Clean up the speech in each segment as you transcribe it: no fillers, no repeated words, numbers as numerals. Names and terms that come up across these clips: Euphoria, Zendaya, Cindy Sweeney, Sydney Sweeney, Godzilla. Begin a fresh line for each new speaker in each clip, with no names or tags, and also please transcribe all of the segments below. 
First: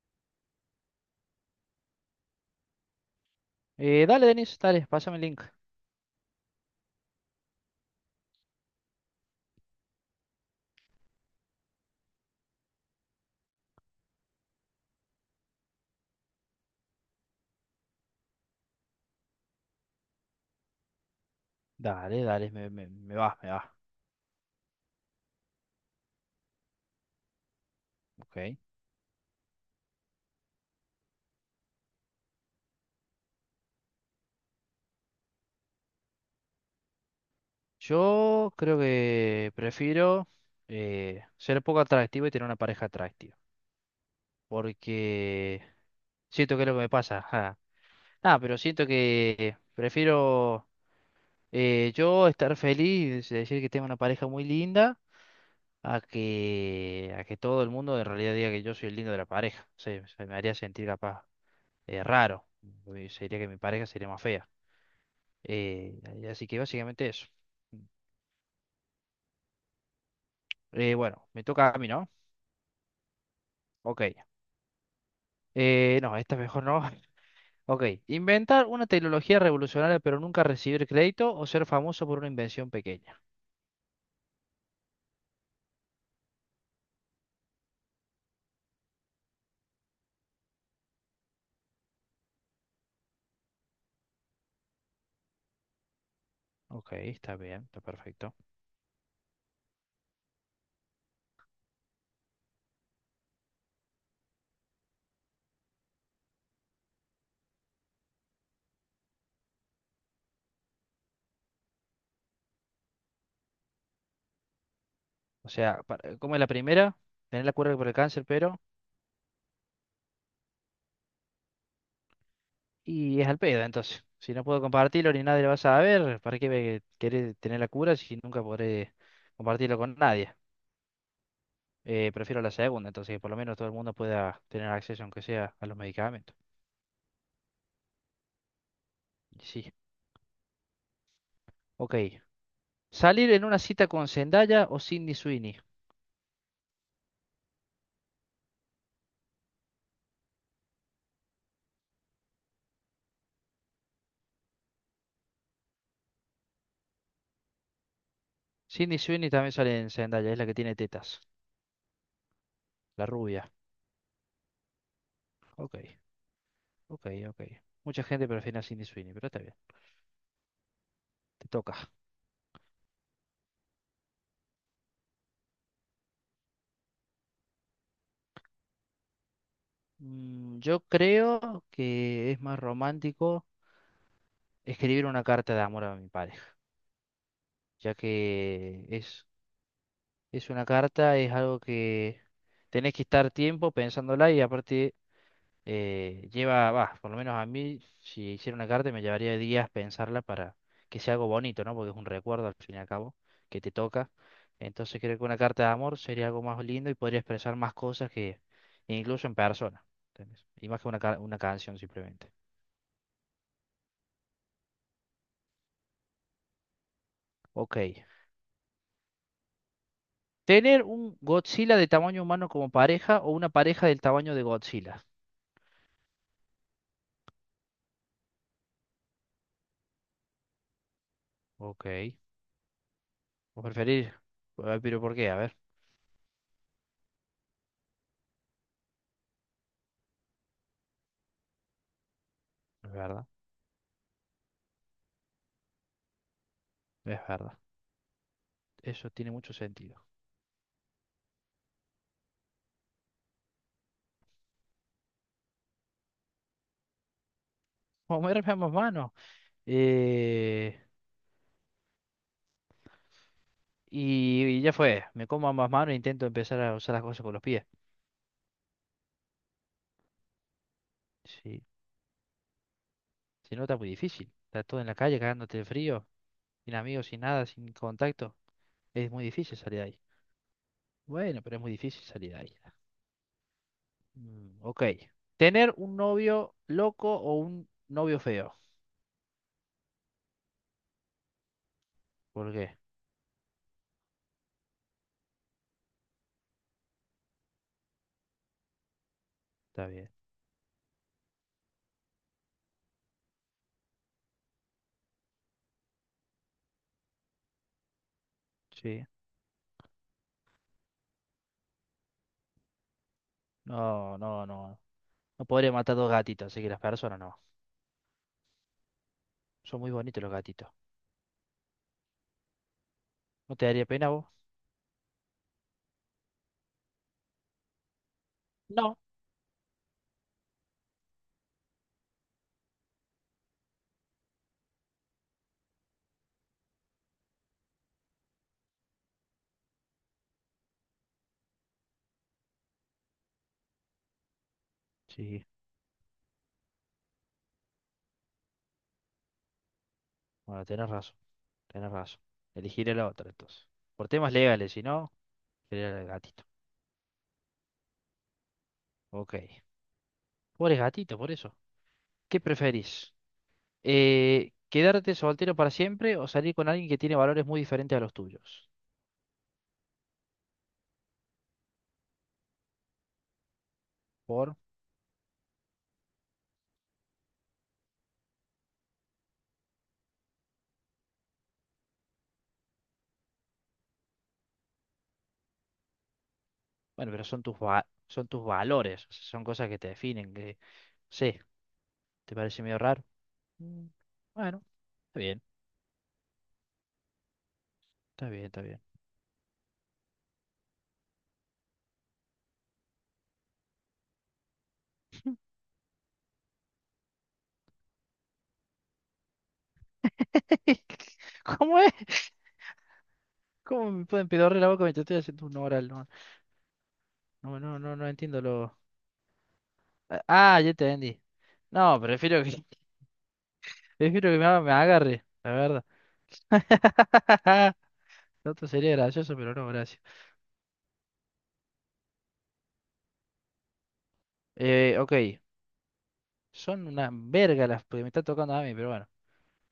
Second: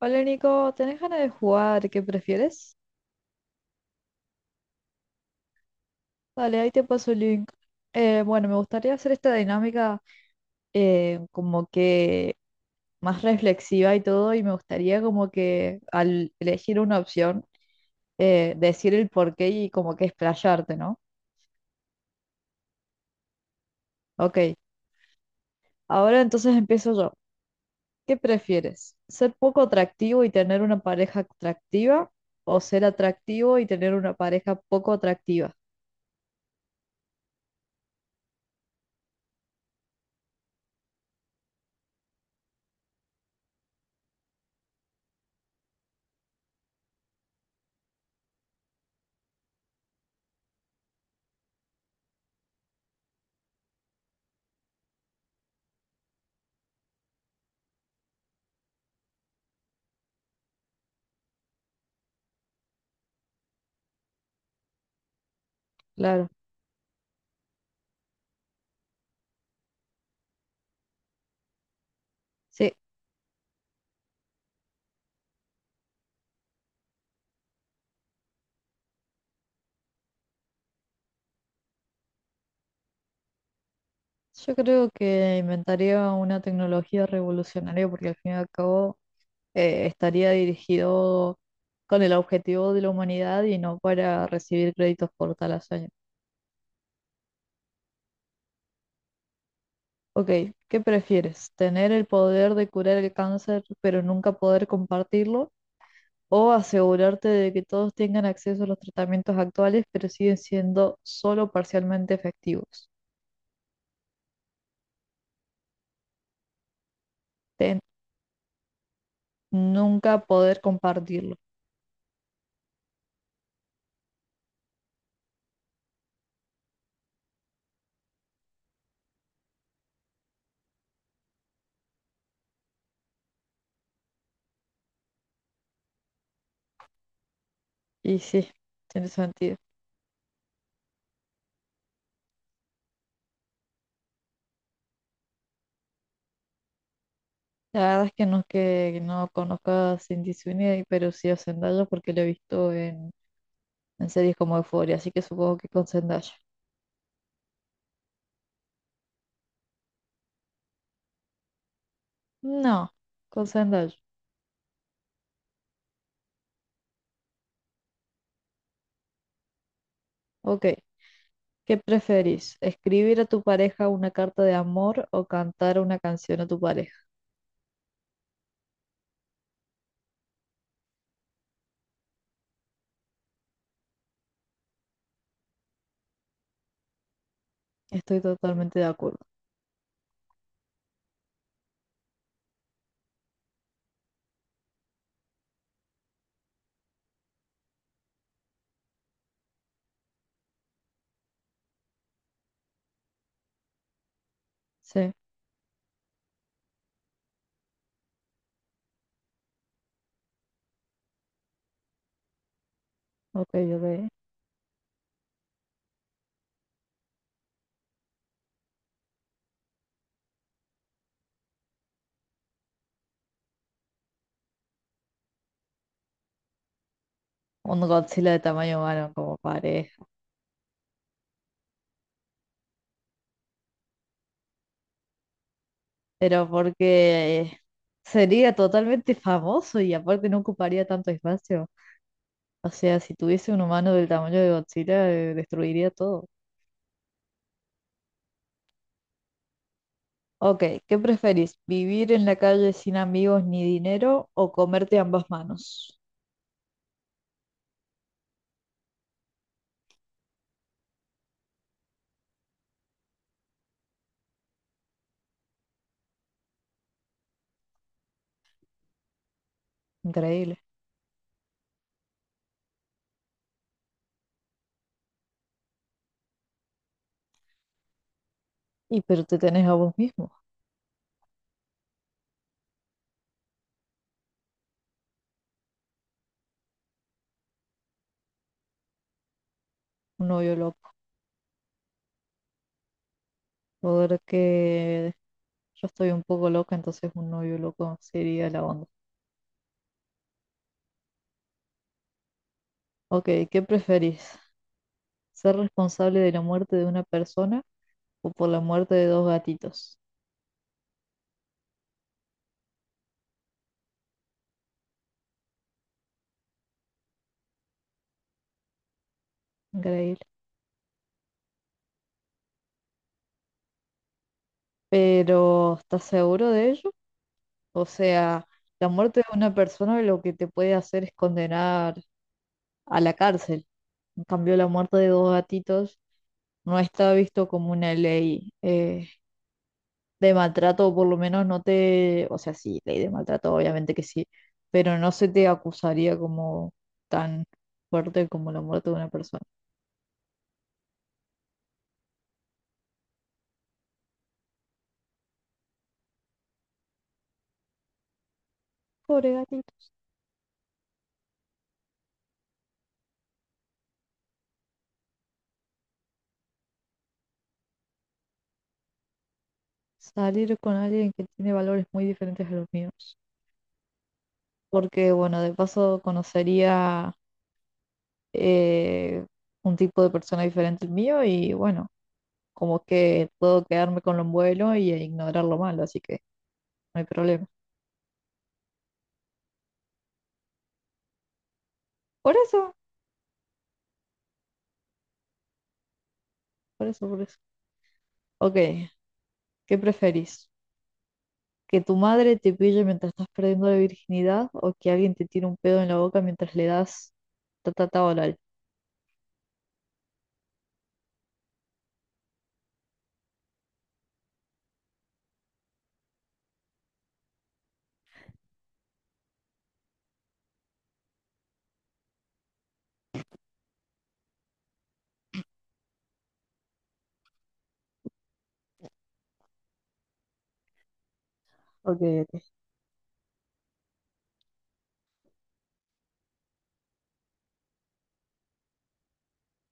Hola Nico, ¿tenés ganas de jugar? ¿Qué prefieres?
Dale, Denis, dale, pásame el link.
Dale, ahí te paso el link. Bueno, me gustaría hacer esta dinámica como que más reflexiva y todo, y me gustaría como que al elegir una opción, decir el porqué y como que explayarte, ¿no?
Dale, dale, me va, me va.
Ok, ahora entonces empiezo yo. ¿Qué
Ok.
prefieres? ¿Ser poco atractivo y tener una pareja atractiva? ¿O ser atractivo y tener una pareja poco atractiva?
Yo creo que prefiero ser poco atractivo y tener una pareja atractiva. Porque siento que es lo que me pasa. Ajá. Ah, pero siento que prefiero yo estar feliz, y decir que tengo una pareja muy linda, a que todo el mundo en realidad diga que yo soy el lindo de la pareja. O sea, se me haría sentir capaz raro. Uy, sería que mi pareja sería más fea. Y
Claro,
así que básicamente eso. Bueno, me toca a mí, ¿no?
sí.
Ok. No, esta mejor no. Ok. Inventar una tecnología revolucionaria pero nunca recibir crédito o ser famoso por una invención pequeña.
Yo creo que inventaría una tecnología revolucionaria porque al fin y al cabo estaría dirigido con el objetivo de la humanidad y no para recibir créditos por tal hazaña.
Ok, está bien, está perfecto.
Ok, ¿qué prefieres? ¿Tener el poder de curar el cáncer pero nunca poder compartirlo? ¿O asegurarte de que todos tengan acceso a los tratamientos actuales pero siguen siendo solo parcialmente efectivos?
O sea, como es la primera, tener la cura
Ten-
por el cáncer, pero...
Nunca poder compartirlo.
Y es al pedo, entonces. Si no puedo compartirlo ni nadie lo va a saber, ¿para qué me querés tener la cura si nunca podré compartirlo con nadie? Prefiero la segunda, entonces, que por lo menos todo el mundo pueda tener acceso, aunque sea a los medicamentos.
Y sí, tiene sentido.
Sí, ok. Salir en una cita con Zendaya o Sydney Sweeney.
La verdad es que no conozco a Cindy Sweeney, pero sí a Zendaya porque la he visto en series como Euphoria, así que supongo que con Zendaya.
Sydney Sweeney también sale en Zendaya, es la que tiene tetas,
No,
la
con
rubia.
Zendaya.
Ok, ok, ok. Mucha gente prefiere a Sydney Sweeney, pero está bien,
Ok.
te
¿Qué
toca.
preferís? ¿Escribir a tu pareja una carta de amor o cantar una canción a tu pareja?
Mm, yo creo que es más romántico escribir una carta de amor a mi pareja, ya
Estoy totalmente de
que
acuerdo.
es una carta, es algo que tenés que estar tiempo pensándola y aparte va, por lo menos a mí, si hiciera una carta me llevaría días pensarla para que sea algo bonito, ¿no? Porque es un recuerdo al fin y al cabo que te toca. Entonces
Sí,
creo que una carta de amor sería algo más lindo y podría expresar más cosas que incluso en persona, ¿entendés? Y más que una canción simplemente.
ok, ok.
Ok. Tener un Godzilla de tamaño humano como pareja o una pareja del tamaño de Godzilla.
Un Godzilla de tamaño humano como pareja.
Ok. ¿O preferir? Pero ¿por qué? A ver,
Pero porque sería totalmente famoso y aparte no ocuparía tanto espacio. O
es
sea, si
verdad,
tuviese un humano del tamaño de Godzilla, destruiría todo.
es verdad. Eso tiene mucho sentido.
Ok, ¿qué preferís? ¿Vivir en la calle sin amigos ni dinero o comerte ambas manos?
Comerme ambas manos. Eh, y ya fue, me como ambas manos e intento empezar a usar las cosas con los pies.
Increíble.
Sí, si no está muy difícil. Está todo en la calle cagándote de frío, sin amigos, sin nada, sin contacto.
Y
Es
pero
muy
te
difícil
tenés a
salir de
vos
ahí.
mismo,
Bueno, pero es muy difícil salir de ahí. Mm, ok. Tener un novio loco o un novio feo.
un novio loco.
¿Por qué?
Porque yo estoy un poco loca, entonces un novio loco sería la onda.
Está bien.
Ok, ¿qué preferís? ¿Ser responsable de la muerte de una persona o por la muerte de
Sí.
dos gatitos?
No, no, no. No podría matar dos gatitos, así que las personas no. Son muy bonitos
Increíble.
los gatitos. ¿No te daría pena vos?
Pero, ¿estás seguro de ello? O sea, la
No.
muerte de una persona lo que te puede hacer es condenar a la cárcel. En cambio, la muerte de dos gatitos no está visto como una ley de maltrato, o por lo menos no te, o sea, sí, ley de maltrato, obviamente que sí, pero no se
Sí,
te acusaría como tan fuerte como la muerte de una persona.
bueno, tenés razón. Tenés razón. Elegiré la otra entonces. Por temas legales, si no, elegiré el gatito.
Pobre
Ok.
gatitos.
Pobre gatito, por eso. ¿Qué preferís? ¿Quedarte soltero para siempre o salir con alguien que tiene valores muy diferentes a los tuyos?
Salir con alguien que tiene valores muy diferentes a los míos.
Por,
Porque, bueno, de paso conocería eh, un tipo de persona diferente al mío y bueno, como que puedo quedarme con lo bueno y ignorar lo malo, así que no hay
bueno, pero
problema.
son tus valores, o sea, son cosas que te definen, que no sé, ¿te
Por
parece
eso,
medio raro? Mm, bueno, está bien,
por eso, por eso.
está bien,
Ok,
está bien.
¿qué preferís? ¿Que tu madre te pille mientras estás perdiendo la virginidad o que alguien te tire un pedo en la boca mientras le das ta ta ta oral?
¿Cómo es? ¿Cómo me pueden pedorrear la boca mientras estoy haciendo un oral? No, no, no, no, no entiendo lo, ah, ah, ya te entendí. No, prefiero que me agarre, la verdad. Lo otro sería gracioso, pero no, gracias.
Ok, ok.
Ok, son una verga las que me está tocando a mí, pero bueno.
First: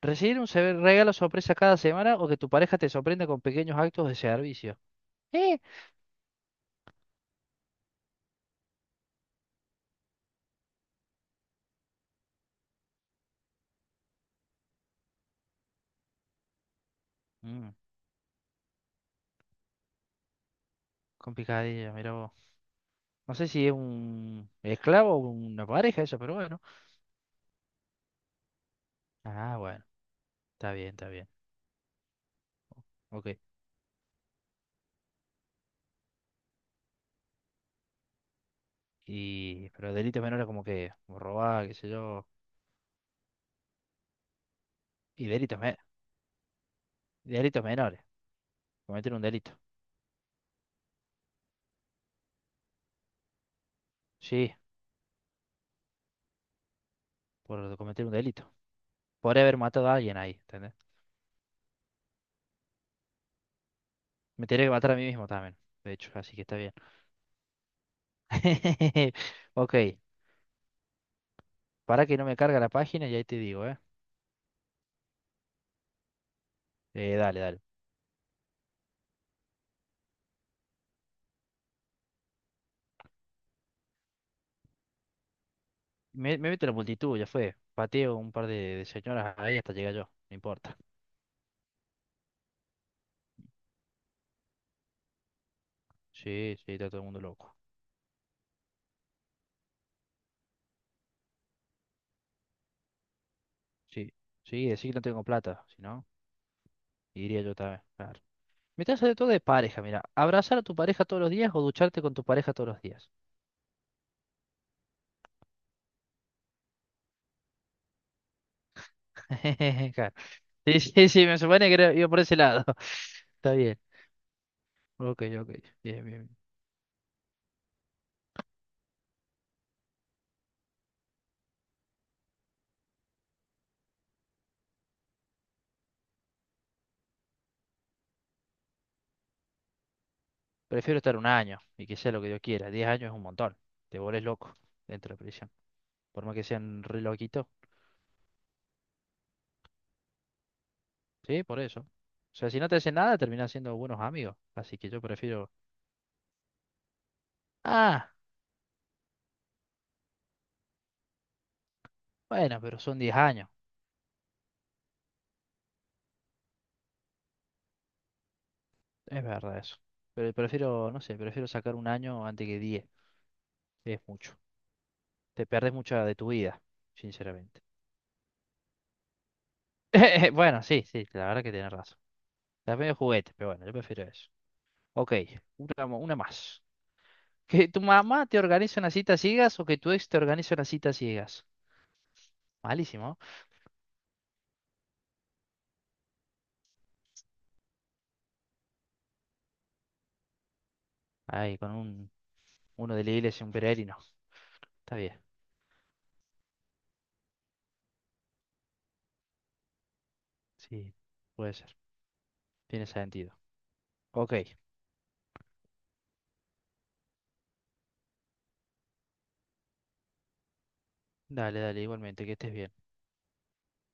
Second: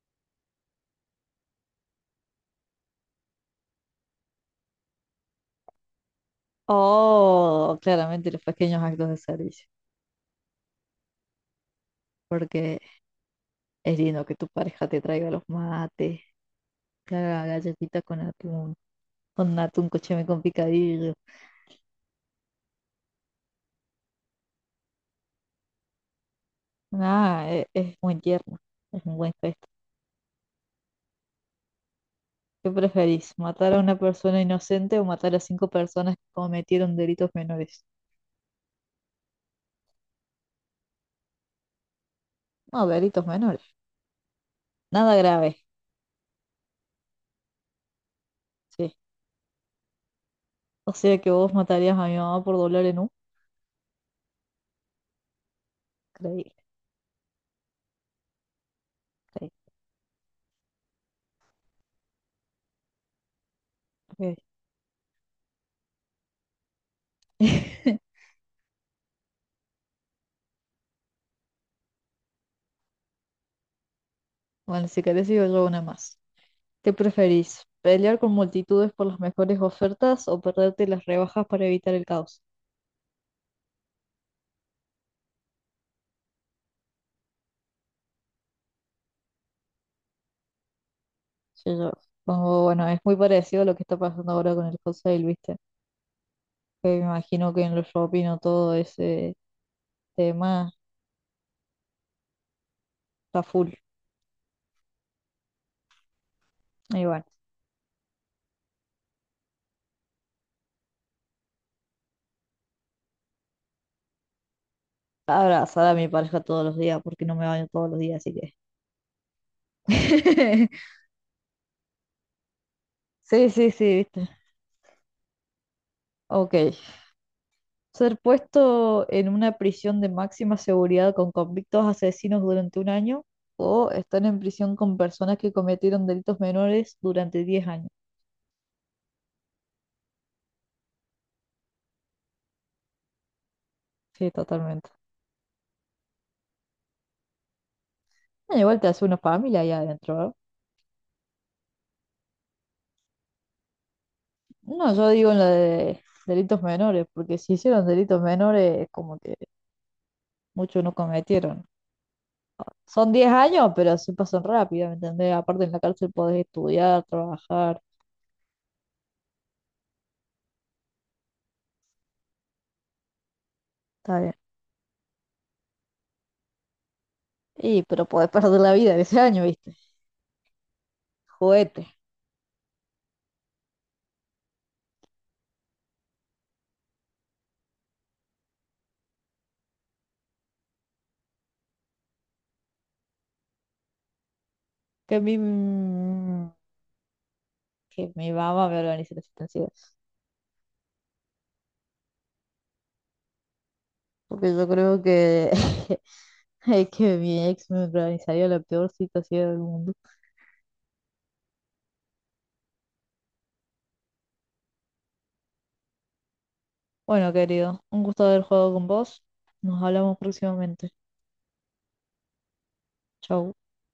¿Recibir un regalo sorpresa cada semana o que tu pareja te sorprenda con pequeños actos de servicio? ¿Eh?
Oh, claramente los pequeños actos de servicio. Porque es lindo que tu pareja te traiga los mates, claro,
Mm,
galletitas con atún. Con atún cocheme con picadillo.
complicadilla, mira vos. No sé si es un esclavo o una pareja eso, pero bueno.
Ah, es, muy tierno, es un buen
Ah,
gesto.
bueno, está bien, está bien.
¿Qué preferís,
Ok.
matar a una persona inocente o matar a cinco personas que cometieron delitos menores?
Pero delitos menores como robar, qué sé yo.
No, delitos menores. Nada
Y
grave,
delitos, me- Delitos menores.
sí.
Cometer un delito.
O sea que vos matarías a mi mamá por dolor en un...
Sí,
Creí,
por cometer un delito. Por
creí,
haber matado a alguien ahí, ¿entendés?
creí.
Me tendría que matar a mí mismo también, de hecho, así que está bien. Ok, para que no me carga la página y ahí te digo, ¿eh?
Bueno, si querés yo una más. ¿Qué
Dale, dale.
preferís? ¿Pelear con multitudes por las mejores ofertas o perderte las rebajas para evitar el caos?
Me meto en la multitud, ya fue. Pateo un par de señoras ahí hasta llegar yo, no importa.
Sí, yo pongo, bueno, es muy parecido a lo que está pasando ahora con el wholesale, ¿viste?
Sí, sí,
Que
está
me
todo el mundo
imagino
loco.
que en los shopping o todo ese tema está full.
Sí, sí, decir que no tengo plata, si no,
Y bueno,
iría yo también, claro. Me está saliendo todo de pareja, mira. Abrazar a tu pareja todos los días o ducharte con tu pareja todos los días.
abrazar a mi pareja todos los días porque no me baño todos los días, así que.
Claro. Sí, sí, sí, me supone que iba por ese lado.
Sí,
Está
sí,
bien.
sí, viste.
Ok, ok. Bien, bien. Bien.
Ok. Ser puesto en una prisión de máxima seguridad con convictos asesinos durante un año o estar en prisión con personas que cometieron delitos menores durante 10 años.
Prefiero estar un año y que sea lo que yo quiera. 10 años es un montón. Te volvés
Sí,
loco
totalmente.
dentro de la prisión. Por más que sean re loquitos.
Ah, igual te hace una familia allá adentro, ¿no?
Sí, por eso. O sea, si no te hacen nada, terminás siendo buenos amigos. Así que
No,
yo
yo digo en la
prefiero.
de delitos menores, porque si hicieron
Ah,
delitos menores, es como que muchos no cometieron.
bueno, pero son
Son
diez
10
años.
años, pero se pasan rápido, ¿me entendés? Aparte en la cárcel podés estudiar, trabajar,
Es verdad eso. Pero prefiero, no sé, prefiero sacar un año antes que 10. Es
está
mucho.
bien.
Te perdés mucha de tu vida, sinceramente.
Y, pero podés perder la vida en ese año, ¿viste?
Bueno, sí, sí, la verdad que tienes
Juguete.
razón. Está medio juguete, pero bueno, yo prefiero eso. Ok, una más. ¿Que tu mamá te organice una cita a ciegas o que tu ex te organice una cita a ciegas? Malísimo.
Que mi, que mi mamá me organice las situaciones.
Ay, con uno de la iglesia, un peregrino.
Porque yo
Está
creo
bien,
que, es que mi ex me organizaría la peor situación del mundo.
sí, puede ser. Tiene sentido. Ok,
Bueno, querido, un gusto haber jugado con vos. Nos hablamos próximamente.
dale, dale, igualmente, que estés bien.
Chau.